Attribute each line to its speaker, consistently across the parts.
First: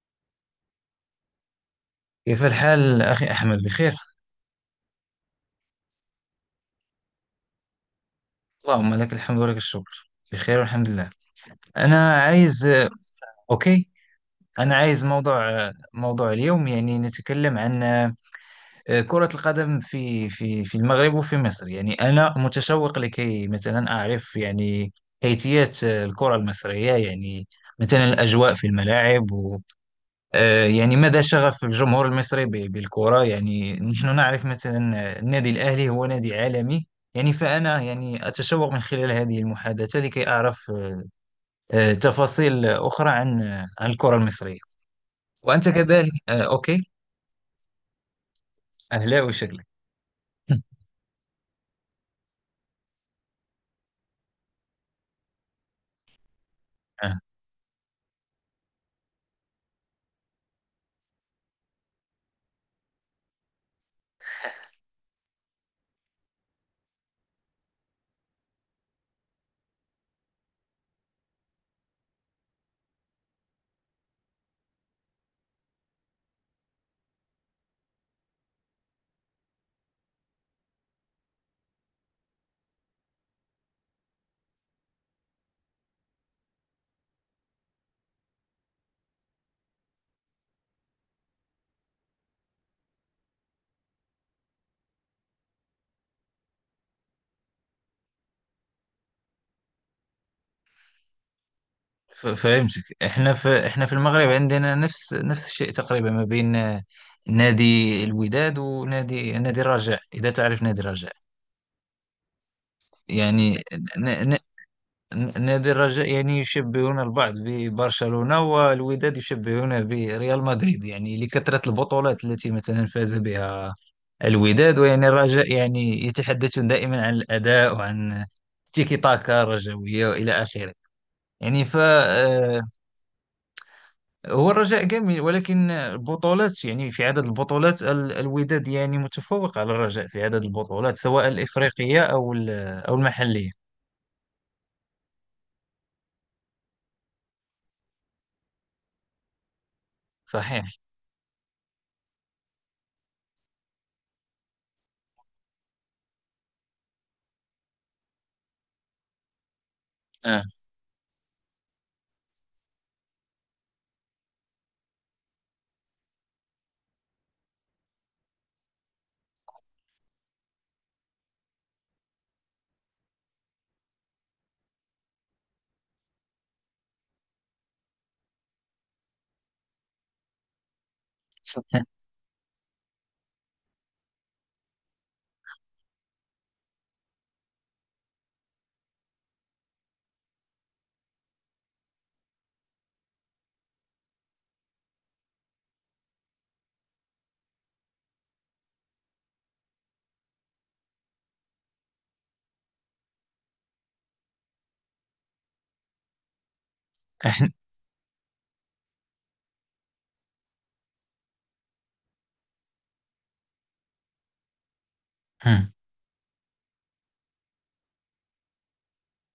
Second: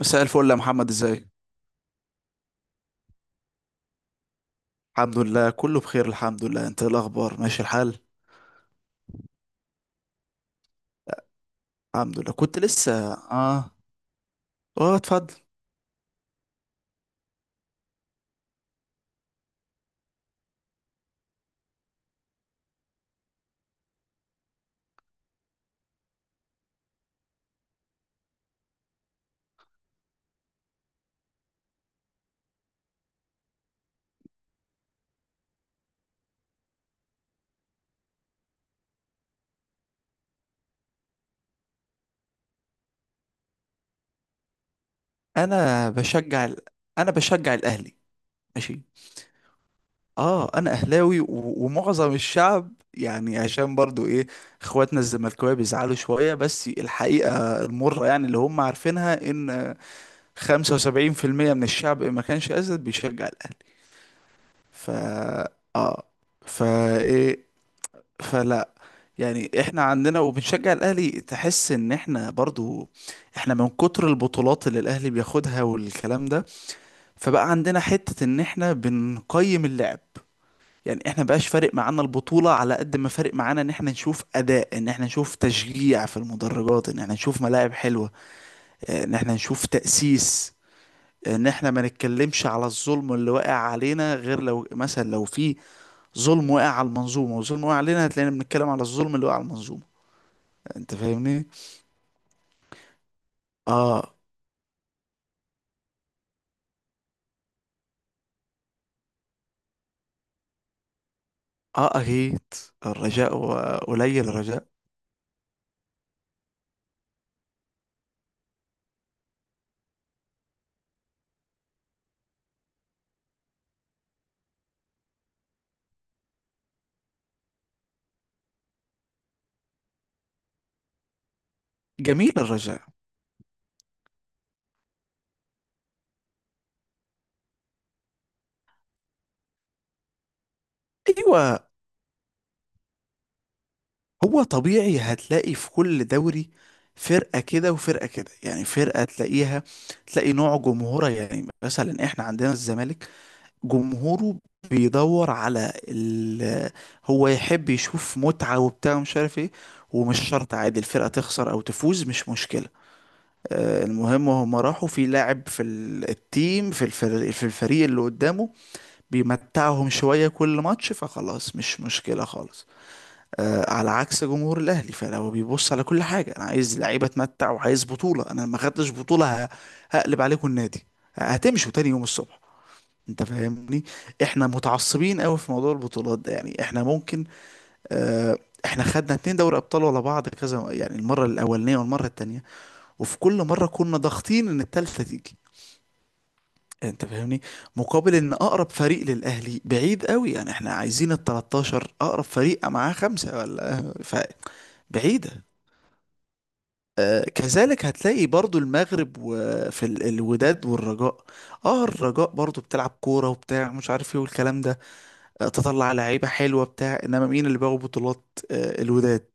Speaker 1: مساء الفل يا محمد، ازاي؟
Speaker 2: كيف الحال أخي أحمد، بخير؟
Speaker 1: الحمد لله، كله بخير، الحمد لله. انت ايه الاخبار، ماشي الحال؟
Speaker 2: اللهم لك الحمد ولك الشكر، بخير والحمد لله.
Speaker 1: الحمد
Speaker 2: أنا
Speaker 1: لله، كنت
Speaker 2: عايز
Speaker 1: لسه
Speaker 2: أوكي أنا
Speaker 1: اه
Speaker 2: عايز
Speaker 1: اتفضل.
Speaker 2: موضوع اليوم، يعني نتكلم عن كرة القدم في المغرب وفي مصر. يعني أنا متشوق لكي مثلا أعرف، يعني كيفية الكرة المصرية، يعني مثلا الأجواء في الملاعب. يعني مدى شغف الجمهور المصري بالكرة، يعني نحن نعرف مثلا النادي الأهلي هو نادي عالمي. يعني فأنا يعني أتشوق من خلال هذه المحادثة لكي أعرف تفاصيل أخرى عن عن الكرة المصرية. وأنت
Speaker 1: انا
Speaker 2: كذلك.
Speaker 1: بشجع
Speaker 2: أوكي.
Speaker 1: انا بشجع الاهلي. ماشي.
Speaker 2: أهلاوي شكلك.
Speaker 1: اه انا اهلاوي ومعظم الشعب، يعني عشان برضو ايه، اخواتنا الزملكاويه بيزعلوا شويه، بس
Speaker 2: آه،
Speaker 1: الحقيقه المره يعني اللي هم عارفينها ان 75% من الشعب، إن ما كانش اسد بيشجع الاهلي. ف اه فا فلا يعني احنا عندنا وبنشجع الاهلي، تحس ان احنا برضو، احنا من كتر البطولات اللي الاهلي بياخدها والكلام ده، فبقى عندنا حتة ان احنا بنقيم اللعب. يعني احنا بقاش فارق معانا البطولة على قد ما فارق معانا ان احنا نشوف اداء، ان احنا نشوف تشجيع في المدرجات، ان احنا نشوف ملاعب حلوة، ان احنا نشوف تأسيس، ان احنا ما نتكلمش على الظلم اللي واقع علينا غير لو مثلا لو في ظلم واقع على المنظومة وظلم واقع علينا، هتلاقينا بنتكلم على الظلم اللي واقع على المنظومة. انت فاهمني.
Speaker 2: فهمتك. إحنا في
Speaker 1: اه
Speaker 2: المغرب عندنا نفس الشيء تقريبا، ما بين نادي الوداد ونادي الرجاء، إذا تعرف نادي الرجاء.
Speaker 1: اه اهيت. الرجاء،
Speaker 2: يعني
Speaker 1: قليل الرجاء
Speaker 2: نادي الرجاء يعني يشبهون البعض ببرشلونة، والوداد يشبهونه بريال مدريد، يعني لكثرة البطولات التي مثلا فاز بها الوداد. ويعني الرجاء يعني يتحدثون دائما عن الأداء وعن تيكي تاكا رجوية وإلى آخره. يعني ف
Speaker 1: جميل.
Speaker 2: آه،
Speaker 1: الرجاء،
Speaker 2: هو الرجاء جميل، ولكن البطولات، يعني في عدد البطولات الوداد يعني متفوق على الرجاء في عدد البطولات، سواء
Speaker 1: ايوه.
Speaker 2: الإفريقية أو أو المحلية.
Speaker 1: هو طبيعي هتلاقي في كل دوري فرقة كده وفرقة كده. يعني فرقة تلاقيها، تلاقي نوع
Speaker 2: صحيح.
Speaker 1: جمهورها، يعني مثلا احنا عندنا الزمالك، جمهوره بيدور على هو يحب يشوف متعة وبتاع ومش عارف ايه، ومش
Speaker 2: آه.
Speaker 1: شرط عادي الفرقة تخسر او تفوز، مش مشكلة. المهم وهم راحوا في لاعب في التيم، في الفريق، في الفريق اللي قدامه بيمتعهم شوية كل ماتش، فخلاص مش مشكلة خالص. على عكس جمهور الأهلي، فلو بيبص على كل حاجة: أنا عايز لعيبة أتمتع، وعايز بطولة، أنا ما خدتش بطولة، هقلب عليكم النادي، هتمشوا تاني يوم الصبح. انت فاهمني. احنا متعصبين قوي في موضوع البطولات ده، يعني احنا ممكن اه احنا خدنا اتنين دوري ابطال ورا بعض كذا، يعني المره الاولانيه والمره التانيه، وفي كل مرة كنا ضاغطين ان التالتة تيجي. انت فاهمني. مقابل ان اقرب فريق للاهلي بعيد قوي، يعني احنا عايزين ال 13، اقرب فريق معاه خمسة ولا، فبعيدة. كذلك هتلاقي برضو المغرب وفي الوداد والرجاء. اه الرجاء برضو بتلعب كورة وبتاع مش عارف ايه والكلام ده.
Speaker 2: إحنا-
Speaker 1: تطلع لعيبة حلوة بتاع، انما مين اللي بياخد بطولات؟ الوداد.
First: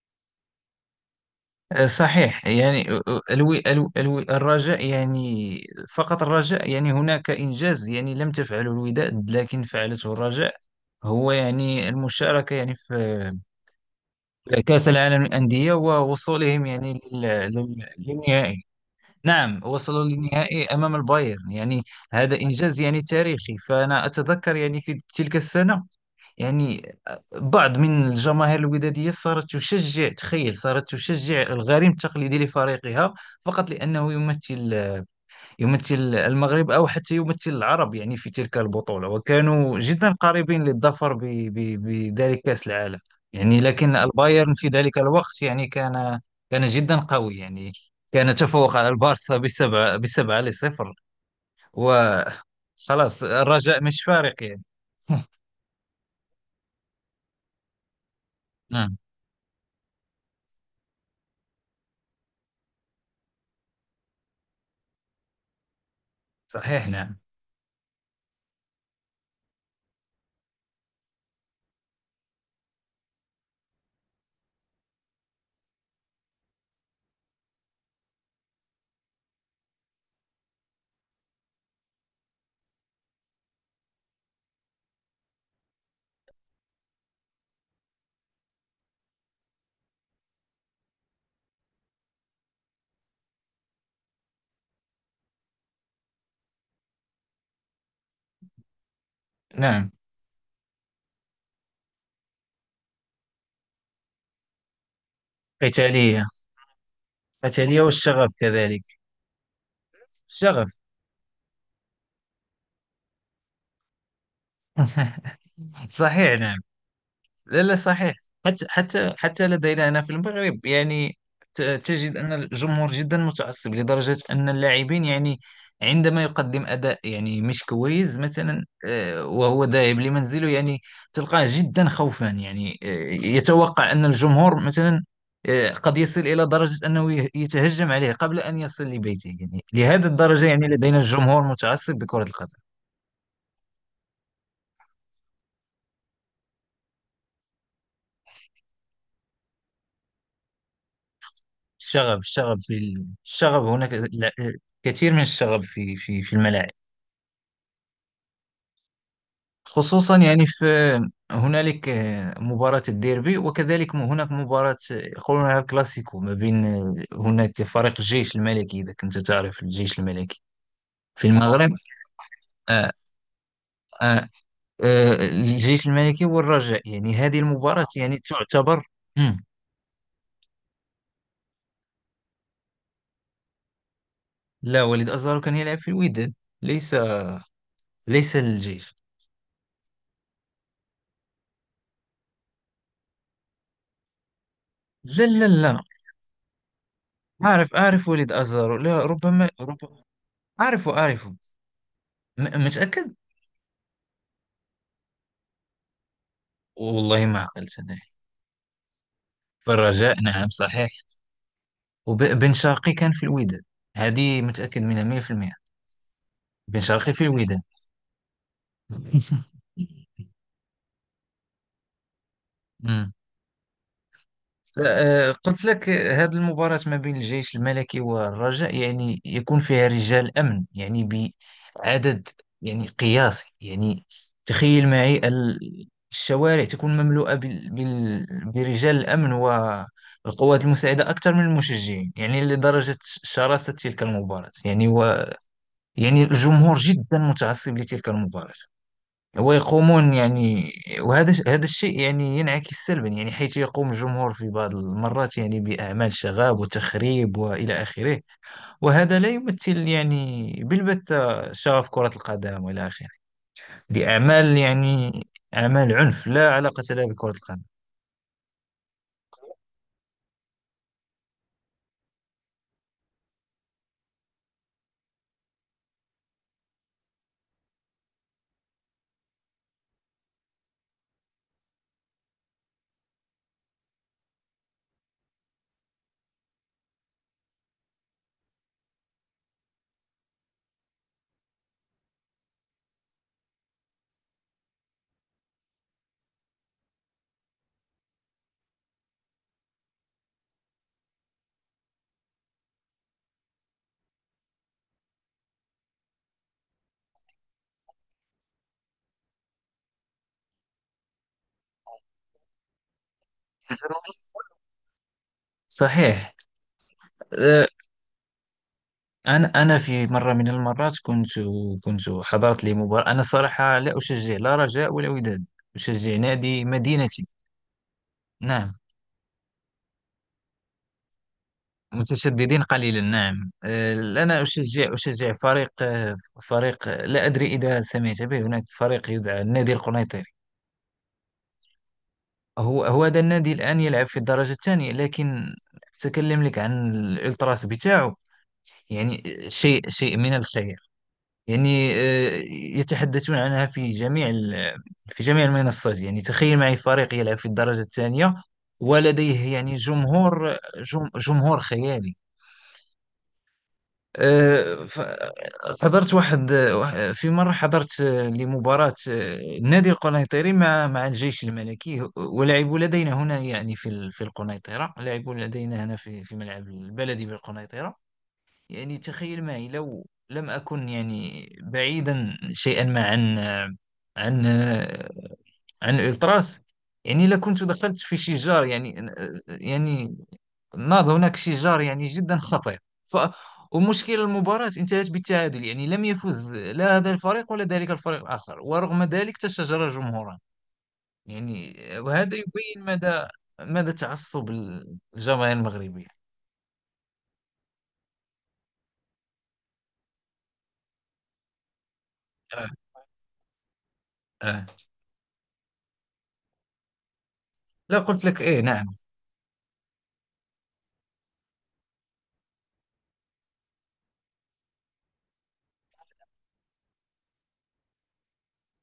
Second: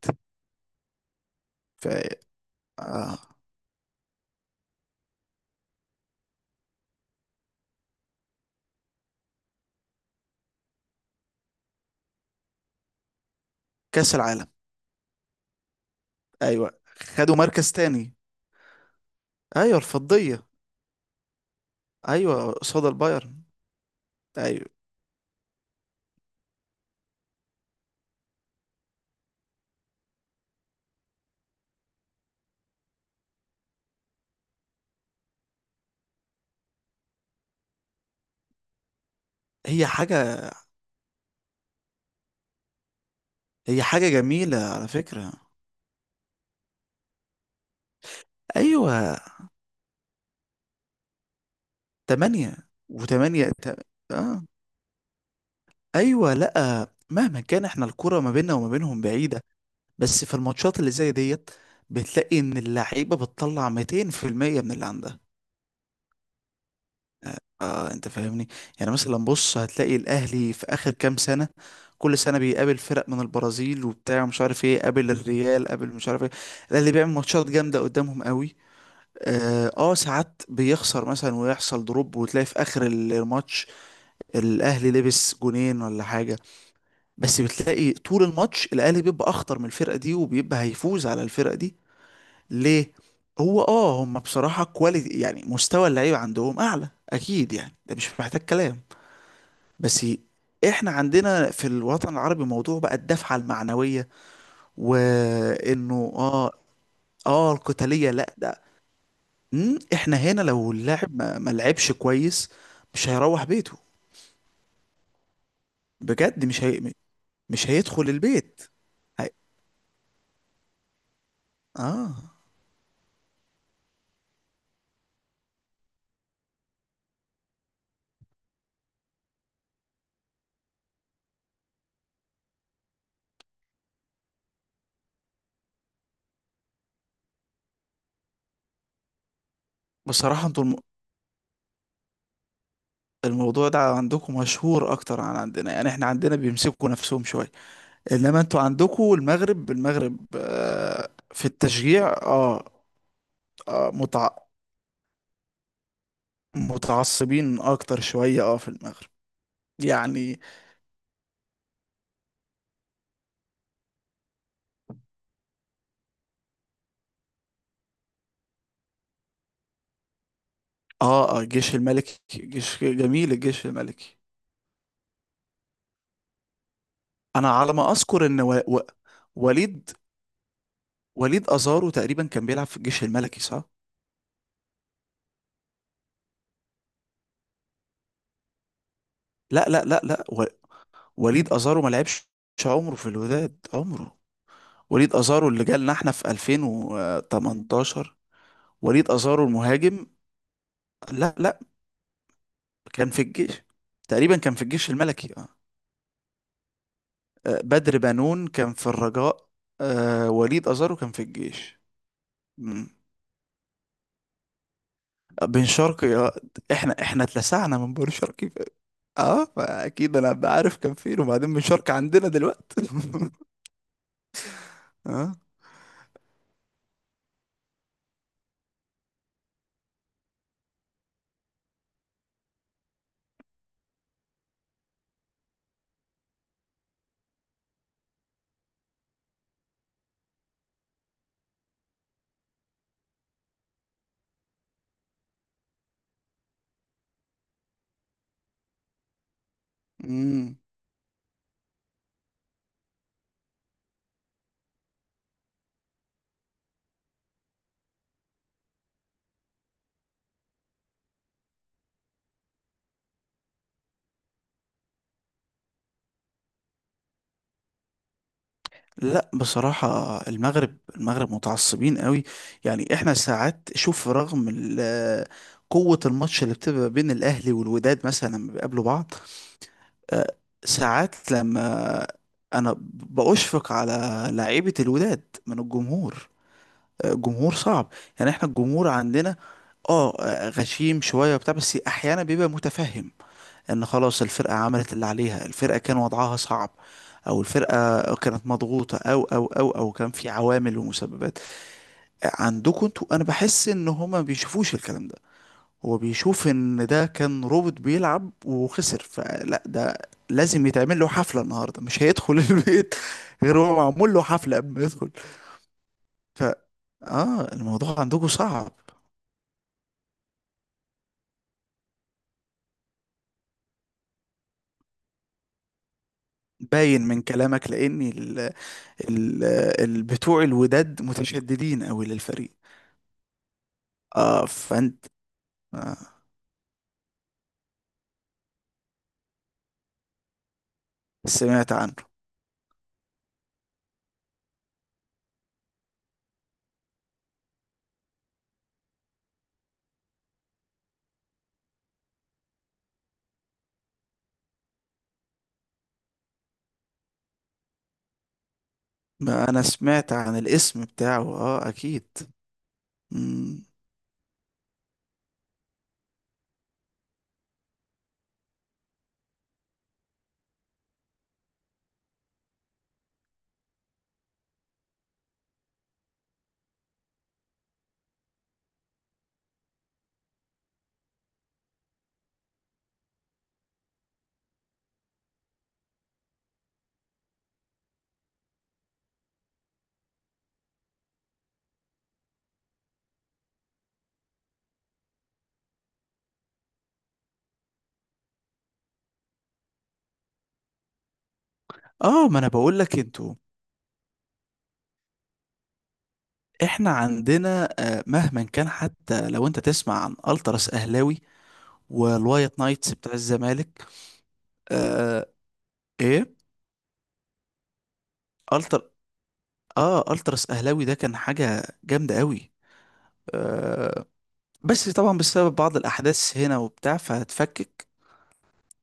Speaker 1: ف
Speaker 2: صحيح، يعني
Speaker 1: آه،
Speaker 2: الو الو الو الرجاء يعني فقط الرجاء، يعني هناك إنجاز يعني لم تفعله الوداد لكن فعلته الرجاء. هو يعني المشاركة يعني في
Speaker 1: كأس العالم.
Speaker 2: كأس العالم للأندية، ووصولهم
Speaker 1: ايوه،
Speaker 2: يعني
Speaker 1: خدوا مركز تاني.
Speaker 2: للنهائي. نعم،
Speaker 1: ايوه،
Speaker 2: وصلوا
Speaker 1: الفضية.
Speaker 2: للنهائي أمام البايرن، يعني هذا
Speaker 1: ايوه،
Speaker 2: إنجاز
Speaker 1: قصاد
Speaker 2: يعني
Speaker 1: البايرن.
Speaker 2: تاريخي. فأنا أتذكر
Speaker 1: ايوه.
Speaker 2: يعني في تلك السنة، يعني بعض من الجماهير الودادية صارت تشجع، تخيل، صارت تشجع الغريم التقليدي لفريقها فقط لأنه يمثل، يمثل المغرب أو حتى يمثل العرب يعني في تلك البطولة، وكانوا
Speaker 1: هي
Speaker 2: جدا
Speaker 1: حاجة،
Speaker 2: قريبين للظفر بذلك كأس العالم. يعني
Speaker 1: هي
Speaker 2: لكن
Speaker 1: حاجة
Speaker 2: البايرن
Speaker 1: جميلة
Speaker 2: في
Speaker 1: على
Speaker 2: ذلك
Speaker 1: فكرة.
Speaker 2: الوقت يعني كان، كان جدا قوي، يعني كان تفوق على
Speaker 1: ايوه،
Speaker 2: البارسا بسبعة لصفر.
Speaker 1: تمانية.
Speaker 2: وخلاص
Speaker 1: وتمانية ت...
Speaker 2: الرجاء مش فارق
Speaker 1: اه
Speaker 2: يعني.
Speaker 1: ايوه، لا مهما كان احنا الكرة ما بيننا وما
Speaker 2: نعم،
Speaker 1: بينهم بعيدة. بس في الماتشات اللي زي ديت، بتلاقي ان اللعيبة بتطلع 200% من اللي عندها.
Speaker 2: صحيح، نعم.
Speaker 1: اه انت فاهمني. يعني مثلا بص، هتلاقي الاهلي في اخر كام سنة كل سنة بيقابل فرق من البرازيل وبتاع مش عارف ايه، قابل الريال، قابل مش عارف ايه، الاهلي بيعمل ماتشات جامدة قدامهم قوي. ساعات بيخسر مثلا ويحصل دروب، وتلاقي في اخر الماتش الاهلي لبس جونين ولا حاجه. بس بتلاقي طول الماتش الاهلي بيبقى اخطر من الفرقه دي، وبيبقى هيفوز على الفرقه دي. ليه؟ هو اه هم بصراحه كواليتي، يعني مستوى اللعيبه عندهم اعلى اكيد، يعني ده مش محتاج كلام.
Speaker 2: نعم.
Speaker 1: بس احنا عندنا في الوطن العربي موضوع بقى الدفعه المعنويه، وانه
Speaker 2: قتالية.
Speaker 1: اه
Speaker 2: قتالية
Speaker 1: القتاليه،
Speaker 2: والشغف
Speaker 1: لا ده.
Speaker 2: كذلك.
Speaker 1: احنا هنا
Speaker 2: الشغف.
Speaker 1: لو اللاعب ما لعبش كويس، مش هيروح بيته.
Speaker 2: صحيح،
Speaker 1: بجد
Speaker 2: نعم. لا،
Speaker 1: مش
Speaker 2: لا،
Speaker 1: هيدخل
Speaker 2: صحيح.
Speaker 1: البيت.
Speaker 2: حتى حتى
Speaker 1: هي...
Speaker 2: حتى لدينا هنا في المغرب، يعني
Speaker 1: اه
Speaker 2: تجد أن الجمهور جدا متعصب لدرجة أن اللاعبين، يعني عندما يقدم أداء يعني مش كويس مثلا، وهو ذاهب لمنزله، يعني تلقاه جدا خوفا، يعني يتوقع أن الجمهور مثلا قد يصل إلى درجة أنه يتهجم عليه قبل أن يصل لبيته، يعني لهذه الدرجة
Speaker 1: بصراحة انتوا
Speaker 2: يعني لدينا الجمهور متعصب بكرة القدم.
Speaker 1: الموضوع ده عندكم مشهور اكتر عن عندنا. يعني احنا عندنا بيمسكوا نفسهم شوية، انما انتوا عندكم المغرب، المغرب في التشجيع. اه,
Speaker 2: الشغب
Speaker 1: آه
Speaker 2: هناك.
Speaker 1: متع...
Speaker 2: كثير من الشغب في الملاعب،
Speaker 1: متعصبين اكتر شوية اه في المغرب.
Speaker 2: خصوصا
Speaker 1: يعني
Speaker 2: يعني في هنالك مباراة الديربي، وكذلك هناك مباراة يقولونها كلاسيكو، ما بين هناك فريق الجيش الملكي، إذا كنت تعرف الجيش الملكي في المغرب.
Speaker 1: جيش الملكي، جيش
Speaker 2: آه
Speaker 1: جميل الجيش الملكي.
Speaker 2: آه الجيش الملكي والرجاء، يعني هذه
Speaker 1: انا على
Speaker 2: المباراة
Speaker 1: ما
Speaker 2: يعني
Speaker 1: اذكر ان
Speaker 2: تعتبر. مم.
Speaker 1: وليد وليد ازارو تقريبا كان بيلعب في الجيش الملكي، صح؟
Speaker 2: لا، وليد أزارو كان يلعب في الوداد، ليس، ليس الجيش.
Speaker 1: لا لا لا لا وليد ازارو ما لعبش عمره في الوداد، عمره. وليد
Speaker 2: لا، لا،
Speaker 1: ازارو اللي
Speaker 2: لا.
Speaker 1: جالنا احنا في
Speaker 2: أعرف
Speaker 1: 2018.
Speaker 2: ولد أزهر. لا،
Speaker 1: وليد ازارو
Speaker 2: ربما.
Speaker 1: المهاجم.
Speaker 2: أعرفه.
Speaker 1: لا لا، كان
Speaker 2: متأكد.
Speaker 1: في الجيش، تقريبا كان في الجيش الملكي.
Speaker 2: والله ما عقلت أنا.
Speaker 1: بدر بنون كان في الرجاء.
Speaker 2: فالرجاء،
Speaker 1: آه،
Speaker 2: نعم،
Speaker 1: وليد ازارو
Speaker 2: صحيح.
Speaker 1: كان في الجيش.
Speaker 2: وبن
Speaker 1: مم.
Speaker 2: شرقي كان في الوداد. هذه متأكد منها 100%.
Speaker 1: بن شرقي،
Speaker 2: بن
Speaker 1: احنا
Speaker 2: شرقي
Speaker 1: احنا
Speaker 2: في الوداد.
Speaker 1: اتلسعنا من بن شرقي. فاكيد انا بعرف كان فين، وبعدين بن شرقي عندنا دلوقتي. اه.
Speaker 2: قلت لك هذه المباراة ما بين الجيش الملكي والرجاء يعني يكون فيها رجال أمن، يعني بعدد يعني قياسي، يعني تخيل معي الشوارع تكون مملوءة برجال الأمن والقوات المساعدة، أكثر من المشجعين، يعني لدرجة شراسة تلك المباراة، يعني و يعني الجمهور جدا متعصب لتلك المباراة ويقومون
Speaker 1: مم.
Speaker 2: يعني. وهذا هذا الشيء يعني ينعكس سلبا، يعني حيث يقوم الجمهور في بعض المرات يعني بأعمال شغاب وتخريب وإلى آخره. وهذا لا يمثل يعني بالبتة شغف كرة القدم وإلى آخره. دي أعمال يعني أعمال عنف لا علاقة لها بكرة القدم.
Speaker 1: لا بصراحة، المغرب، المغرب متعصبين قوي. يعني احنا ساعات شوف رغم قوة الماتش اللي بتبقى بين الأهلي والوداد مثلا لما بيقابلوا بعض، آه، ساعات لما أنا بأشفق على لعيبة الوداد من الجمهور. جمهور صعب. يعني احنا الجمهور عندنا غشيم شوية وبتاع، بس أحيانا بيبقى متفهم ان خلاص الفرقة عملت اللي عليها، الفرقة كان وضعها صعب، او الفرقة كانت مضغوطة، او كان في عوامل ومسببات. عندكم انتوا انا بحس ان هما ما بيشوفوش الكلام ده، هو بيشوف ان ده كان روبوت بيلعب وخسر، فلا ده لازم يتعمل له حفلة النهاردة، مش هيدخل البيت، غير هو معمول له حفلة قبل ما يدخل.
Speaker 2: صحيح.
Speaker 1: ف اه
Speaker 2: أه،
Speaker 1: الموضوع عندكم صعب.
Speaker 2: أنا، أنا في مرة من المرات كنت، كنت حضرت لمباراة. أنا صراحة لا أشجع لا رجاء ولا وداد، أشجع نادي
Speaker 1: باين من
Speaker 2: مدينتي.
Speaker 1: كلامك، لاني
Speaker 2: نعم.
Speaker 1: ال بتوع الوداد متشددين قوي للفريق.
Speaker 2: متشددين قليلا، نعم. أنا
Speaker 1: اه
Speaker 2: أشجع،
Speaker 1: فانت
Speaker 2: أشجع فريق،
Speaker 1: آه
Speaker 2: فريق، لا أدري إذا سمعت به، هناك فريق يدعى النادي القنيطري.
Speaker 1: سمعت عنه.
Speaker 2: هو هذا النادي الآن يلعب في الدرجة الثانية، لكن أتكلم لك عن الإلتراس بتاعه. يعني شيء، شيء من الخير، يعني يتحدثون عنها في جميع في جميع المنصات. يعني تخيل معي فريق يلعب في الدرجة الثانية
Speaker 1: ما
Speaker 2: ولديه
Speaker 1: انا
Speaker 2: يعني
Speaker 1: سمعت عن
Speaker 2: جمهور،
Speaker 1: الاسم بتاعه،
Speaker 2: جمهور
Speaker 1: اه اكيد.
Speaker 2: خيالي.
Speaker 1: مم.
Speaker 2: آه، ف- حضرت في مرة حضرت لمباراة النادي القنيطري مع الجيش الملكي، ولعبوا لدينا هنا، يعني في في القنيطرة، لعبوا لدينا هنا في ملعب البلدي بالقنيطرة. يعني تخيل معي لو لم أكن يعني بعيدا شيئا ما عن عن عن الألتراس، يعني لكنت دخلت في شجار، يعني، يعني ناض هناك شيء يعني جدا خطير. ف ومشكل، المباراة انتهت بالتعادل، يعني لم يفز لا هذا الفريق ولا ذلك الفريق الآخر، ورغم ذلك تشاجر جمهوران. يعني
Speaker 1: اه
Speaker 2: وهذا
Speaker 1: ما انا بقول
Speaker 2: يبين
Speaker 1: لك
Speaker 2: مدى،
Speaker 1: انتوا،
Speaker 2: مدى تعصب الجماهير المغربية.
Speaker 1: احنا عندنا مهما كان حتى لو انت تسمع عن التراس اهلاوي والوايت
Speaker 2: آه.
Speaker 1: نايتس بتاع الزمالك.
Speaker 2: آه.
Speaker 1: آه ايه
Speaker 2: لا، قلت لك، ايه، نعم.
Speaker 1: التر اه التراس اهلاوي ده كان حاجة جامدة قوي. آه بس طبعا بسبب بعض الاحداث هنا وبتاع فهتفكك.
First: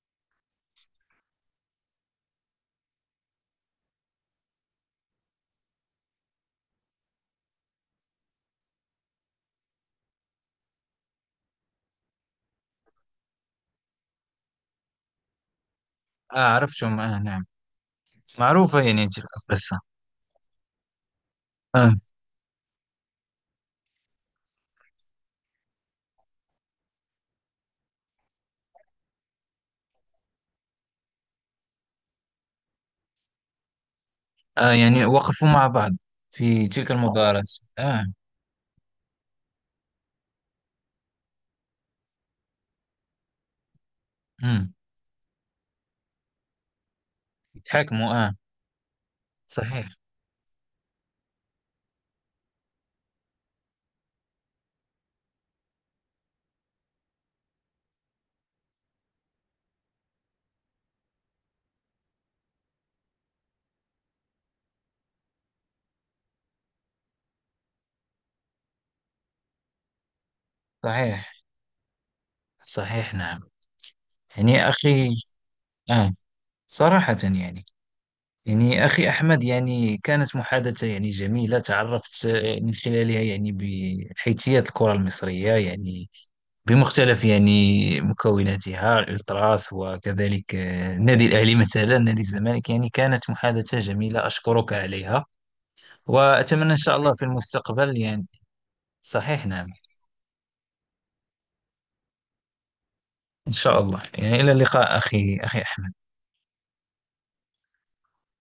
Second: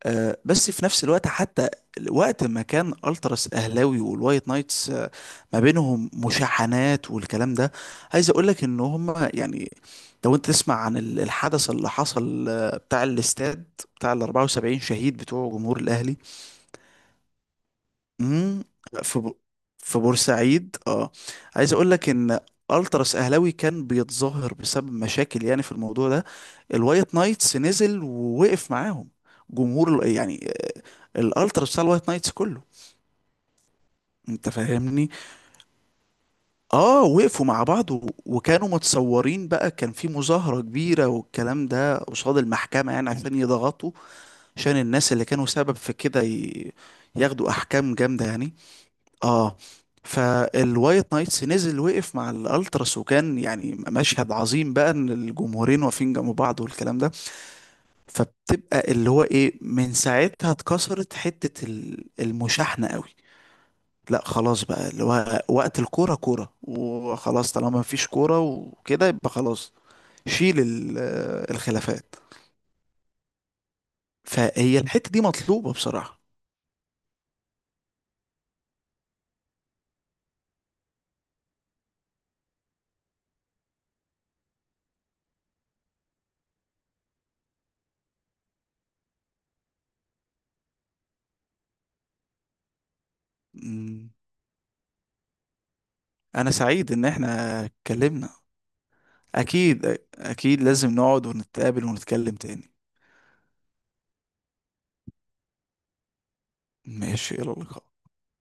Speaker 1: بس في نفس الوقت حتى وقت ما كان التراس اهلاوي والوايت نايتس، ما بينهم مشاحنات والكلام ده، عايز اقول لك ان هم يعني لو انت تسمع عن الحدث اللي حصل بتاع الاستاد بتاع ال 74 شهيد بتوع جمهور الاهلي.
Speaker 2: آه، عرفتهم، آه، نعم.
Speaker 1: امم
Speaker 2: معروفة يعني
Speaker 1: في
Speaker 2: تلك
Speaker 1: ب...
Speaker 2: القصة.
Speaker 1: في بورسعيد اه. عايز اقول
Speaker 2: آه.
Speaker 1: لك ان التراس اهلاوي كان بيتظاهر بسبب مشاكل يعني في الموضوع ده، الوايت نايتس نزل ووقف معاهم. جمهور يعني الالتراس بتاع الوايت نايتس كله. انت
Speaker 2: آه، يعني
Speaker 1: فاهمني.
Speaker 2: وقفوا مع بعض في تلك
Speaker 1: اه
Speaker 2: المباراة.
Speaker 1: وقفوا مع بعض
Speaker 2: آه.
Speaker 1: وكانوا متصورين بقى، كان في مظاهرة كبيرة والكلام ده قصاد المحكمة، يعني عشان يضغطوا
Speaker 2: مم.
Speaker 1: عشان الناس اللي كانوا سبب في كده ياخدوا احكام
Speaker 2: يتحاكموا،
Speaker 1: جامدة
Speaker 2: آه.
Speaker 1: يعني. اه
Speaker 2: صحيح.
Speaker 1: فالوايت نايتس نزل وقف مع الالتراس، وكان يعني مشهد عظيم بقى ان الجمهورين واقفين جنب بعض والكلام ده. فبتبقى اللي هو ايه، من ساعتها اتكسرت حتة المشاحنة قوي. لا خلاص بقى اللي هو وقت الكورة كورة وخلاص، طالما مفيش كورة وكده يبقى خلاص، شيل
Speaker 2: صحيح،
Speaker 1: الخلافات.
Speaker 2: صحيح، نعم. يعني يا
Speaker 1: فهي الحتة
Speaker 2: أخي،
Speaker 1: دي مطلوبة
Speaker 2: آه،
Speaker 1: بصراحة.
Speaker 2: صراحة يعني، يعني أخي أحمد يعني كانت محادثة يعني جميلة. تعرفت من خلالها يعني بحيثيات الكرة المصرية، يعني بمختلف يعني مكوناتها، الألتراس، وكذلك النادي الأهلي، مثلا نادي الزمالك. يعني كانت محادثة
Speaker 1: مم.
Speaker 2: جميلة أشكرك عليها،
Speaker 1: انا
Speaker 2: وأتمنى إن
Speaker 1: سعيد
Speaker 2: شاء
Speaker 1: ان
Speaker 2: الله في
Speaker 1: احنا
Speaker 2: المستقبل يعني.
Speaker 1: اتكلمنا.
Speaker 2: صحيح، نعم.
Speaker 1: أكيد، أكيد لازم نقعد ونتقابل ونتكلم تاني.
Speaker 2: إن شاء الله يعني. إلى اللقاء أخي، أخي أحمد.
Speaker 1: ماشي، يلا لقاء.